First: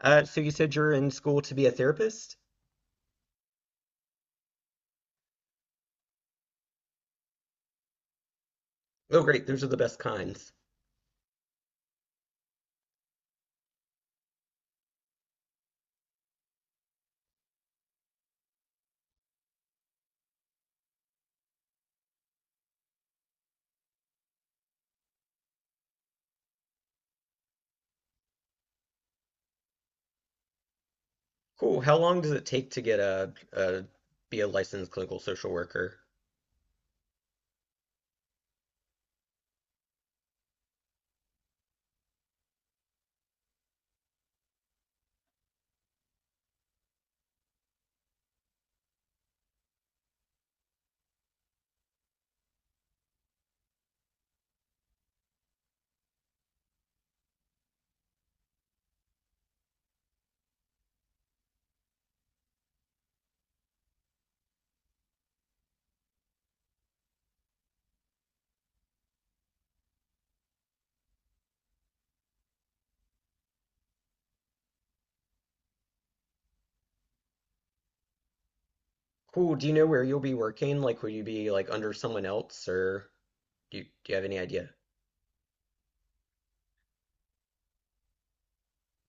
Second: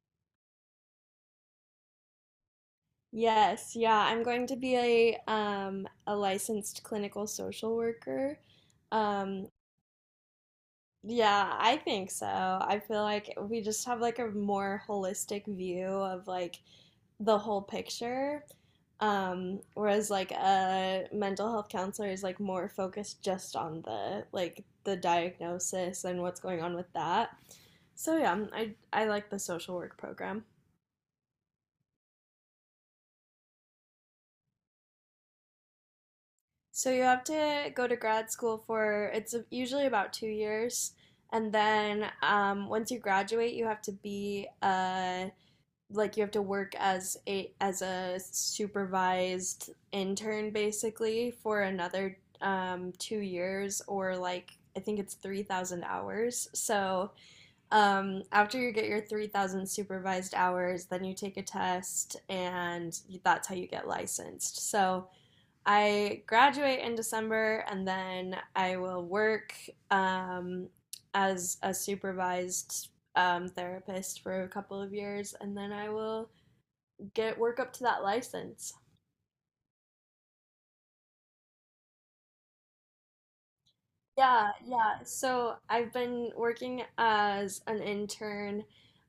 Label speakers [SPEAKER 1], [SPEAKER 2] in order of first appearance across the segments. [SPEAKER 1] So you said you're in school to be a therapist?
[SPEAKER 2] Yes, yeah, I'm going to be a licensed clinical social worker.
[SPEAKER 1] Oh, great.
[SPEAKER 2] Um
[SPEAKER 1] Those are the best kinds.
[SPEAKER 2] yeah, I think so. I feel like we just have like a more holistic view of like the whole picture. Whereas like a mental health counselor is like more focused just on the diagnosis and what's going on with that. So yeah, I like the social work program.
[SPEAKER 1] Cool. How long does it take to get a be a licensed clinical social worker?
[SPEAKER 2] So you have to go to grad school for it's usually about 2 years, and then once you graduate, you have to be like you have to work as a supervised intern basically for another 2 years or like I think it's 3,000 hours. So after you get your 3,000 supervised hours, then you take a test, and that's how you get licensed. So I graduate in December and then I will work um, as a supervised therapist for a couple of years and then I will get work up to that license.
[SPEAKER 1] Cool. Do you know where you'll be working? Like, will you be like under someone else, or do you have any
[SPEAKER 2] Yeah,
[SPEAKER 1] idea?
[SPEAKER 2] yeah. So I've been working as an intern,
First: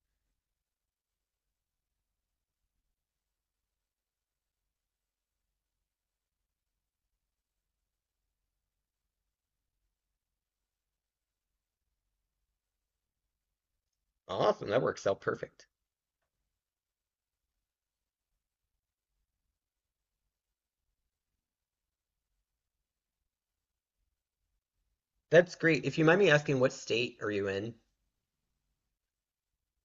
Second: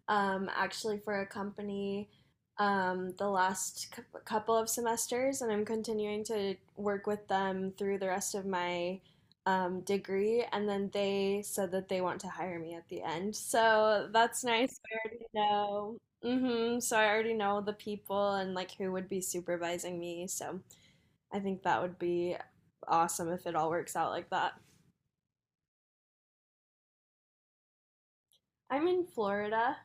[SPEAKER 2] actually for a company, the last couple of semesters, and I'm continuing to work with them through the rest of my degree. And then they said that they want to hire me at the end, so that's
[SPEAKER 1] Awesome.
[SPEAKER 2] nice.
[SPEAKER 1] That works
[SPEAKER 2] I
[SPEAKER 1] out
[SPEAKER 2] already
[SPEAKER 1] perfect.
[SPEAKER 2] know. Hmm. So I already know the people and like who would be supervising me. So I think that would be awesome if it all works out like that.
[SPEAKER 1] That's great. If you mind me asking, what state are you in?
[SPEAKER 2] I'm in Florida.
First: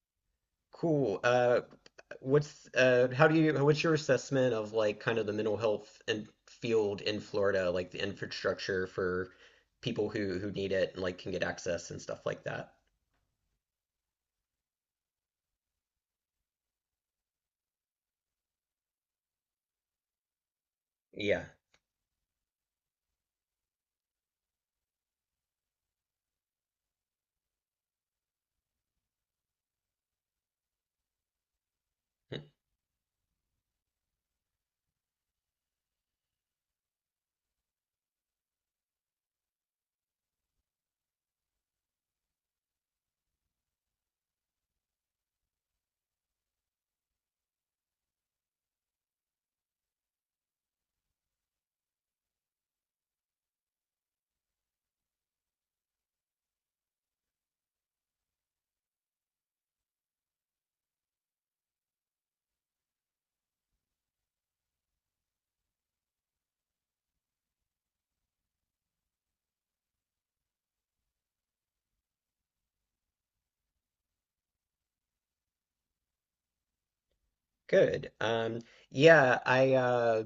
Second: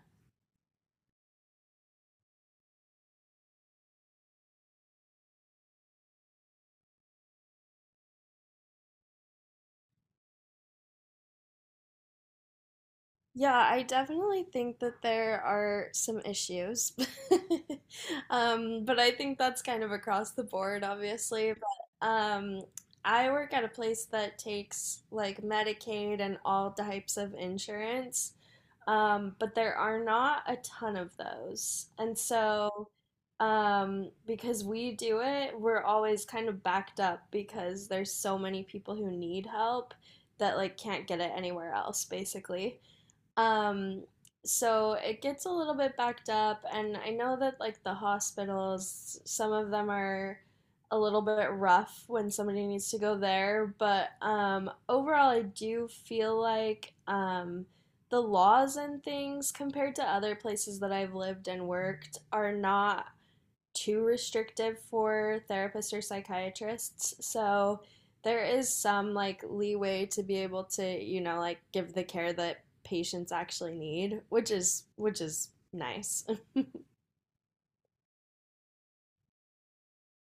[SPEAKER 1] Cool. What's how do you what's your assessment of like kind of the mental health and field in Florida, like the infrastructure for people who need it and like can get access and stuff like that?
[SPEAKER 2] Yeah, I definitely think that there are some issues. But I think that's kind of across the board,
[SPEAKER 1] Yeah.
[SPEAKER 2] obviously. But I work at a place that takes like Medicaid and all types of insurance. But there are not a ton of those. And
[SPEAKER 1] Hmm.
[SPEAKER 2] so, because we do it, we're always kind of backed up because there's so many people who need help that like can't get it anywhere else, basically. Um, so it gets a little bit backed up, and I know that like the hospitals, some of them are a little bit rough when somebody needs to go there, but overall, I do feel like the laws and things compared to other places that I've lived and worked are not too restrictive for therapists or psychiatrists. So there is some like leeway to be able to, like give the care that patients actually need, which is nice.
[SPEAKER 1] Good. Yeah, I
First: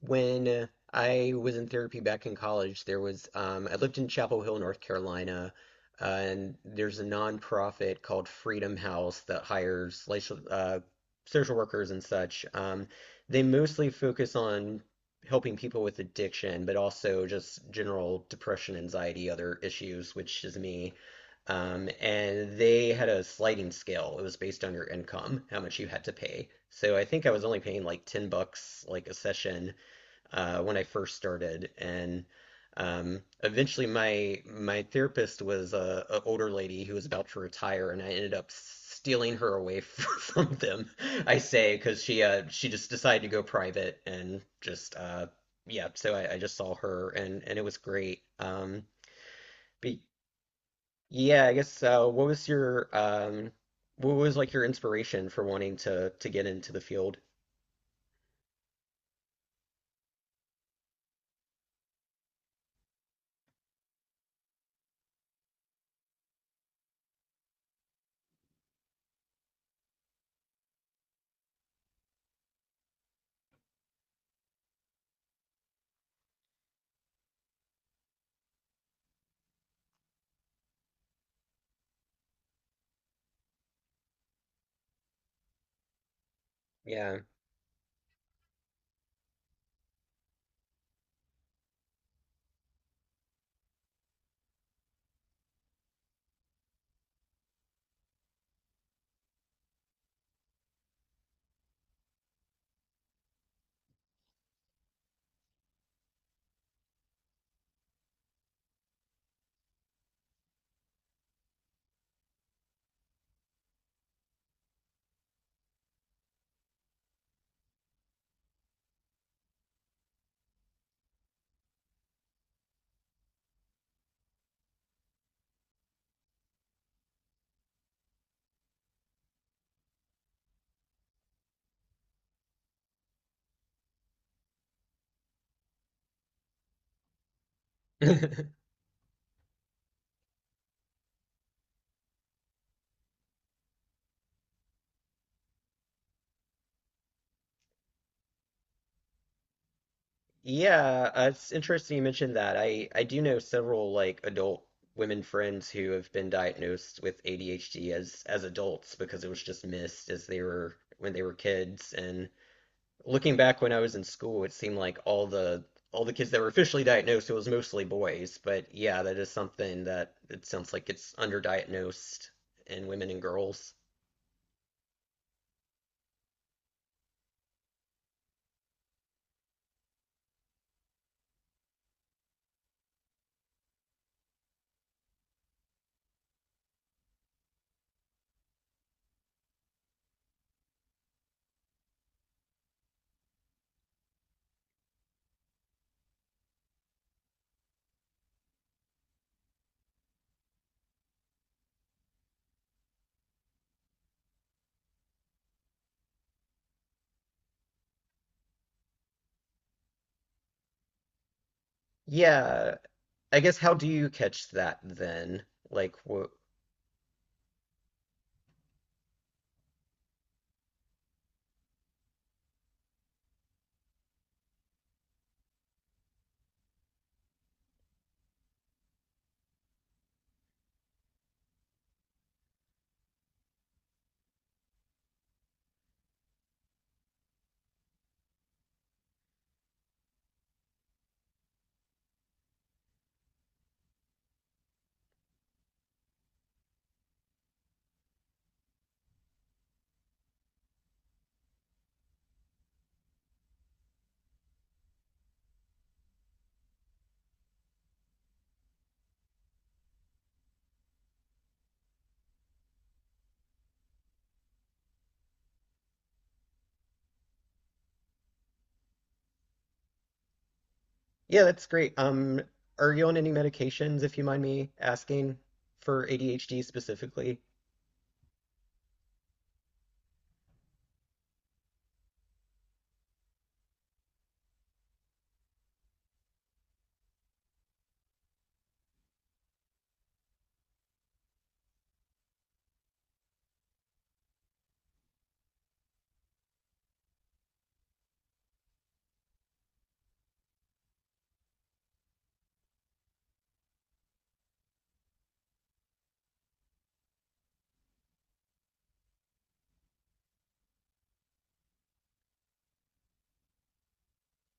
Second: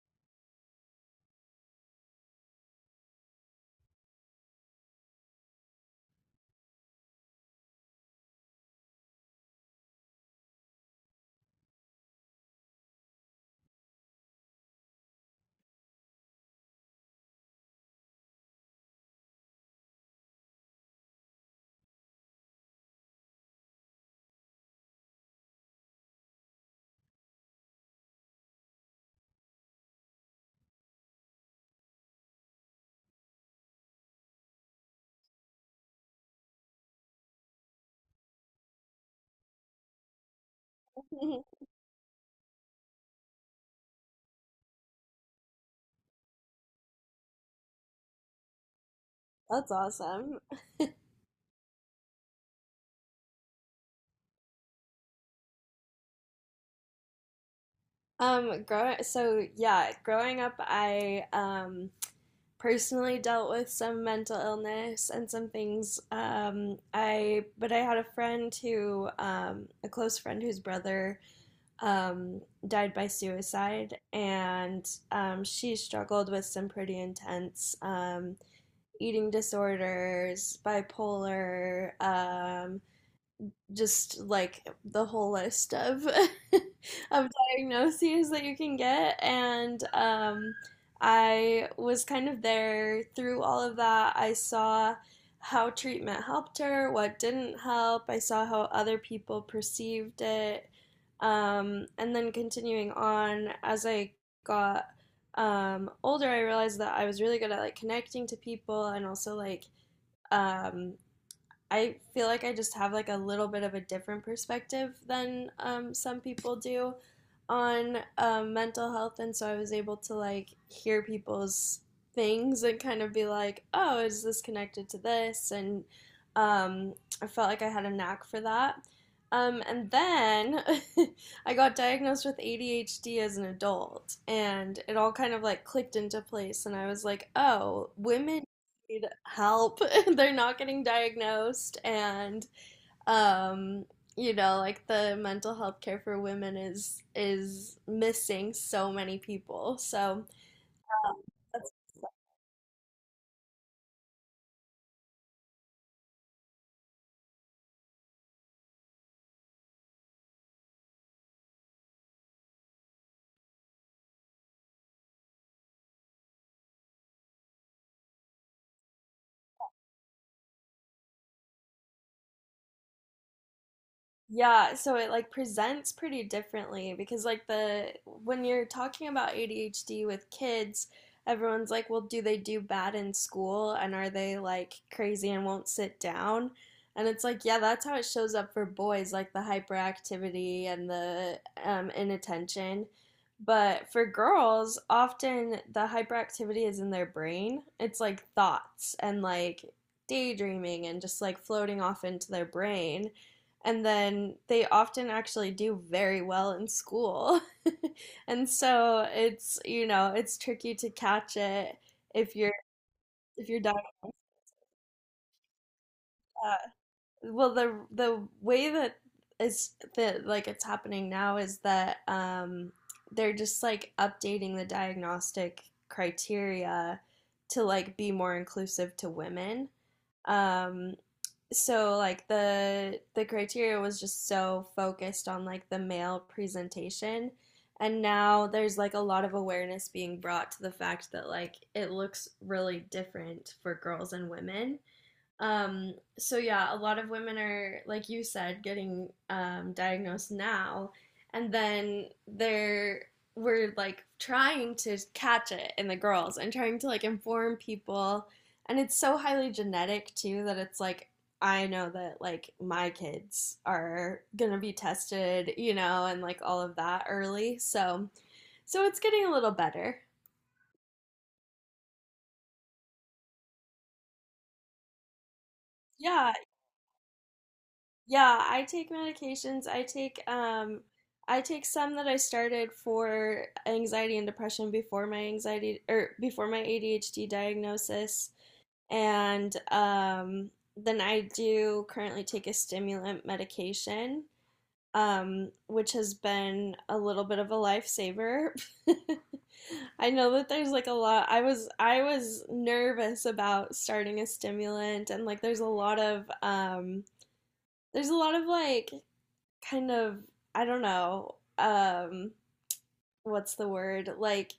[SPEAKER 1] when I was in therapy back in college, there was I lived in Chapel Hill, North Carolina, and there's a nonprofit called Freedom House that hires social, social workers and such. They mostly focus on helping people with addiction, but also just general depression, anxiety, other issues, which is me. And they had a sliding scale. It was based on your income, how much you had to pay. So I think I was only paying like $10 like a session when I first started. And eventually, my therapist was a older lady who was about to retire, and I ended up stealing her away from them. I say because she just decided to go private and just yeah. So I just saw her, and it was great. Um,
[SPEAKER 2] That's
[SPEAKER 1] but
[SPEAKER 2] awesome.
[SPEAKER 1] yeah, what was like your inspiration for wanting to get into the field?
[SPEAKER 2] Grow so yeah, growing up, I personally dealt with some mental illness and some things. I But I had a friend who, a close friend whose brother um, died by suicide, and she struggled with some pretty intense eating disorders, bipolar, just like the whole list of
[SPEAKER 1] Yeah.
[SPEAKER 2] of diagnoses that you can get. And I was kind of there through all of that. I saw how treatment helped her, what didn't help. I saw how other people perceived it. And then continuing on, as I got older, I realized that I was really good at like connecting to people and also um, I feel like I just have like a little bit of a different perspective than some people do on mental health, and so I was able to like hear people's things and kind of be like, oh, is this connected to this? And um, I felt like I had a knack for that. And then I got diagnosed with ADHD as an adult, and it all kind of like clicked into place. And I was like, oh, women need help. They're not getting diagnosed. And um you know, like the mental health care for women is missing so many people. So
[SPEAKER 1] Yeah, it's interesting you mentioned that. I do know several like adult women friends who have been diagnosed with ADHD as adults because it was just missed as they were when they were kids. And looking back when I was in school, it seemed like all the kids that were officially diagnosed, it was mostly boys. But yeah, that is something that it sounds like it's underdiagnosed in women and girls.
[SPEAKER 2] yeah, so it like presents pretty differently because like the when you're talking about ADHD with kids, everyone's like, "Well, do they do bad in school and are they like crazy and won't sit down?" And it's like, yeah, that's how it shows up for boys, like the hyperactivity and the inattention. But for girls, often the hyperactivity is in their brain. It's like thoughts and like daydreaming and just like floating off into their brain, and then they often actually do very well in school. And so it's, you know, it's tricky to catch it if you're
[SPEAKER 1] Yeah, I
[SPEAKER 2] if
[SPEAKER 1] guess
[SPEAKER 2] you're
[SPEAKER 1] how do
[SPEAKER 2] diagnosed.
[SPEAKER 1] you
[SPEAKER 2] Like,
[SPEAKER 1] catch that then? Like, wh
[SPEAKER 2] well, the way that is, that like it's happening now is that they're just like updating the diagnostic criteria to like be more inclusive to women. Um so like the criteria was just so focused on like the male presentation, and now there's like a lot of awareness being brought to the fact that like it looks really different for girls and women. So yeah, a lot of women are, like you said, getting diagnosed now, and then they're we're like trying to catch it in the girls and trying to like inform people, and it's so highly genetic too that it's like I know that like my kids are gonna be tested, you know, and like all of that early. So so it's getting a little better.
[SPEAKER 1] Yeah, that's great. Are you on any medications, if you mind me asking, for
[SPEAKER 2] Yeah.
[SPEAKER 1] ADHD specifically?
[SPEAKER 2] Yeah, I take medications. I take some that I started for anxiety and depression before my anxiety or before my ADHD diagnosis. And Then I do currently take a stimulant medication, which has been a little bit of a lifesaver. I know that there's like a lot. I was nervous about starting a stimulant and like there's a lot of there's a lot of like kind of I don't know, what's the word? Like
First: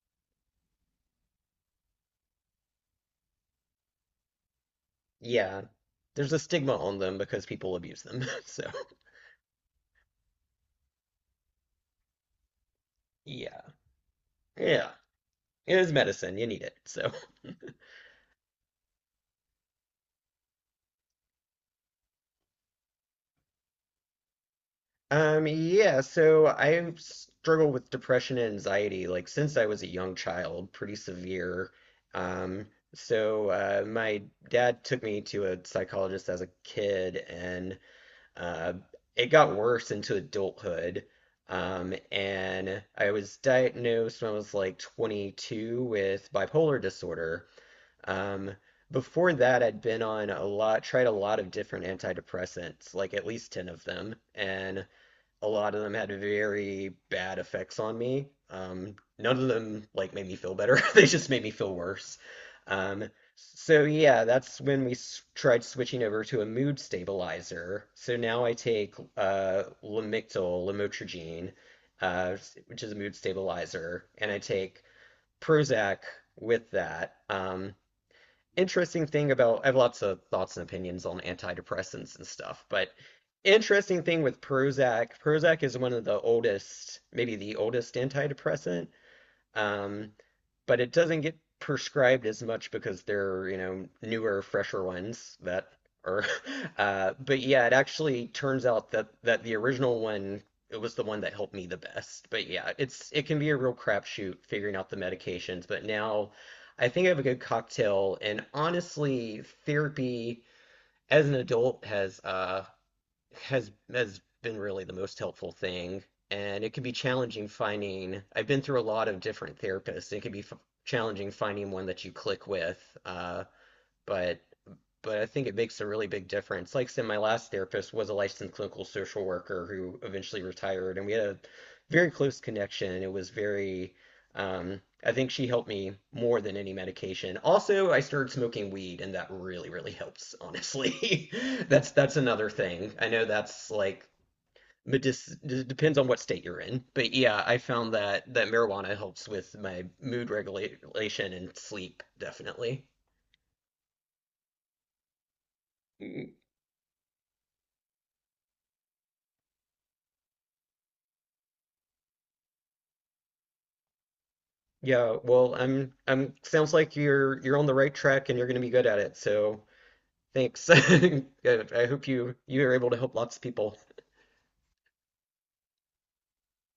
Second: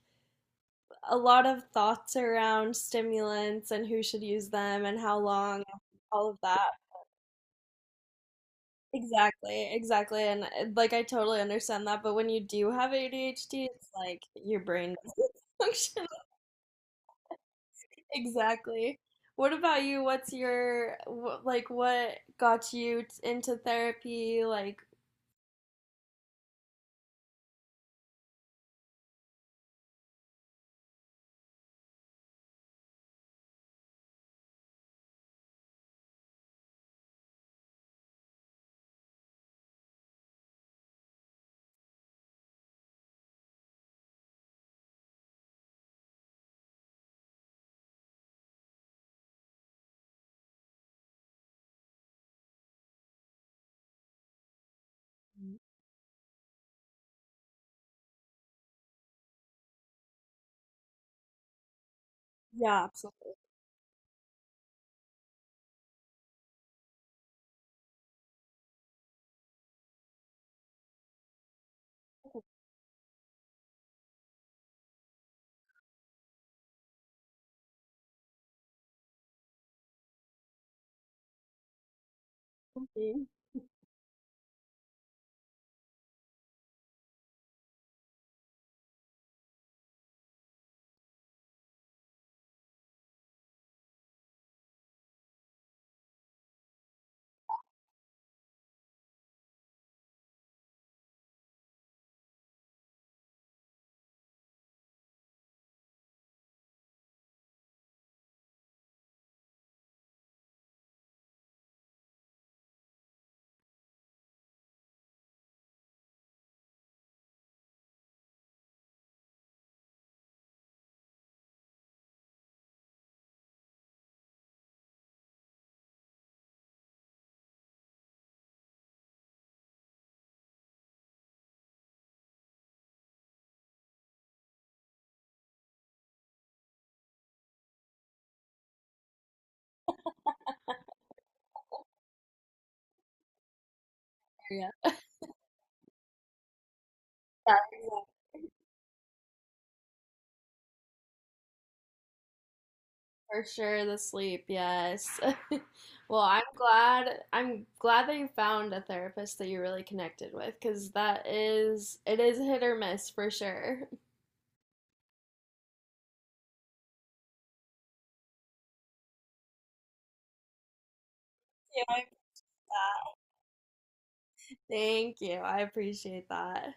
[SPEAKER 2] a lot of thoughts around stimulants and who should use them and how
[SPEAKER 1] Yeah.
[SPEAKER 2] long, all
[SPEAKER 1] There's a
[SPEAKER 2] of that.
[SPEAKER 1] stigma on them because people abuse them. So,
[SPEAKER 2] Exactly, exactly. And like I totally understand that, but when you do have
[SPEAKER 1] yeah.
[SPEAKER 2] ADHD, it's like your
[SPEAKER 1] Yeah.
[SPEAKER 2] brain doesn't
[SPEAKER 1] It is
[SPEAKER 2] function.
[SPEAKER 1] medicine. You need it. So,
[SPEAKER 2] Exactly. What about you? What's your like what got you into therapy? Like,
[SPEAKER 1] yeah, so I struggle with depression and anxiety like since I was a young child, pretty severe. Um, so my dad took me to a psychologist as a kid, and Uh, it got worse into adulthood. And I was diagnosed when I was like 22 with bipolar disorder. Um, before that, I'd been on a lot, tried a lot of different antidepressants, like at least 10 of them, and a lot of them had very bad effects on me. None of them like made me feel better. They just made me feel worse.
[SPEAKER 2] yeah,
[SPEAKER 1] Um,
[SPEAKER 2] absolutely.
[SPEAKER 1] so yeah, that's when we s tried switching over to a mood stabilizer. So now I take Lamictal, lamotrigine, uh, which is a mood stabilizer, and I take Prozac with that. Interesting thing about I have lots of thoughts and opinions on antidepressants and stuff, but
[SPEAKER 2] Yeah.
[SPEAKER 1] interesting thing with Prozac, Prozac is one of the oldest, maybe the oldest antidepressant. Um, but it doesn't get prescribed as much because they're, you know, newer, fresher ones that are. But yeah, it actually turns out that that the original one it was the one that helped me the best. But yeah, it's it can be a real crapshoot figuring out the medications. But now I think I have a good cocktail, and honestly, therapy as an adult has been really the most helpful thing. And it can be challenging finding. I've been through a lot of different therapists. It can be f challenging finding one that you click with. Uh, but but I think it makes a really big difference. Like I said, my last therapist was a licensed clinical social worker who eventually retired, and we had a very close connection. And It was very, I think she helped me more than any medication. Also, I started smoking weed, and that really, really helps, honestly. That's another thing. I know that's like medic- it depends on what state you're in, but yeah,
[SPEAKER 2] Yeah,
[SPEAKER 1] I found that that
[SPEAKER 2] exactly.
[SPEAKER 1] marijuana helps with my mood regulation and sleep, definitely.
[SPEAKER 2] For sure, the sleep, yes. Well, I'm glad that you found a therapist that you really connected with because that is it is hit or miss for sure.
[SPEAKER 1] Yeah, well, I'm sounds like you're on the right track and you're going to be good at it. So, thanks. Good.
[SPEAKER 2] Yeah,
[SPEAKER 1] I
[SPEAKER 2] I'm
[SPEAKER 1] hope you are able to help
[SPEAKER 2] glad.
[SPEAKER 1] lots of people.
[SPEAKER 2] Thank you. I appreciate that.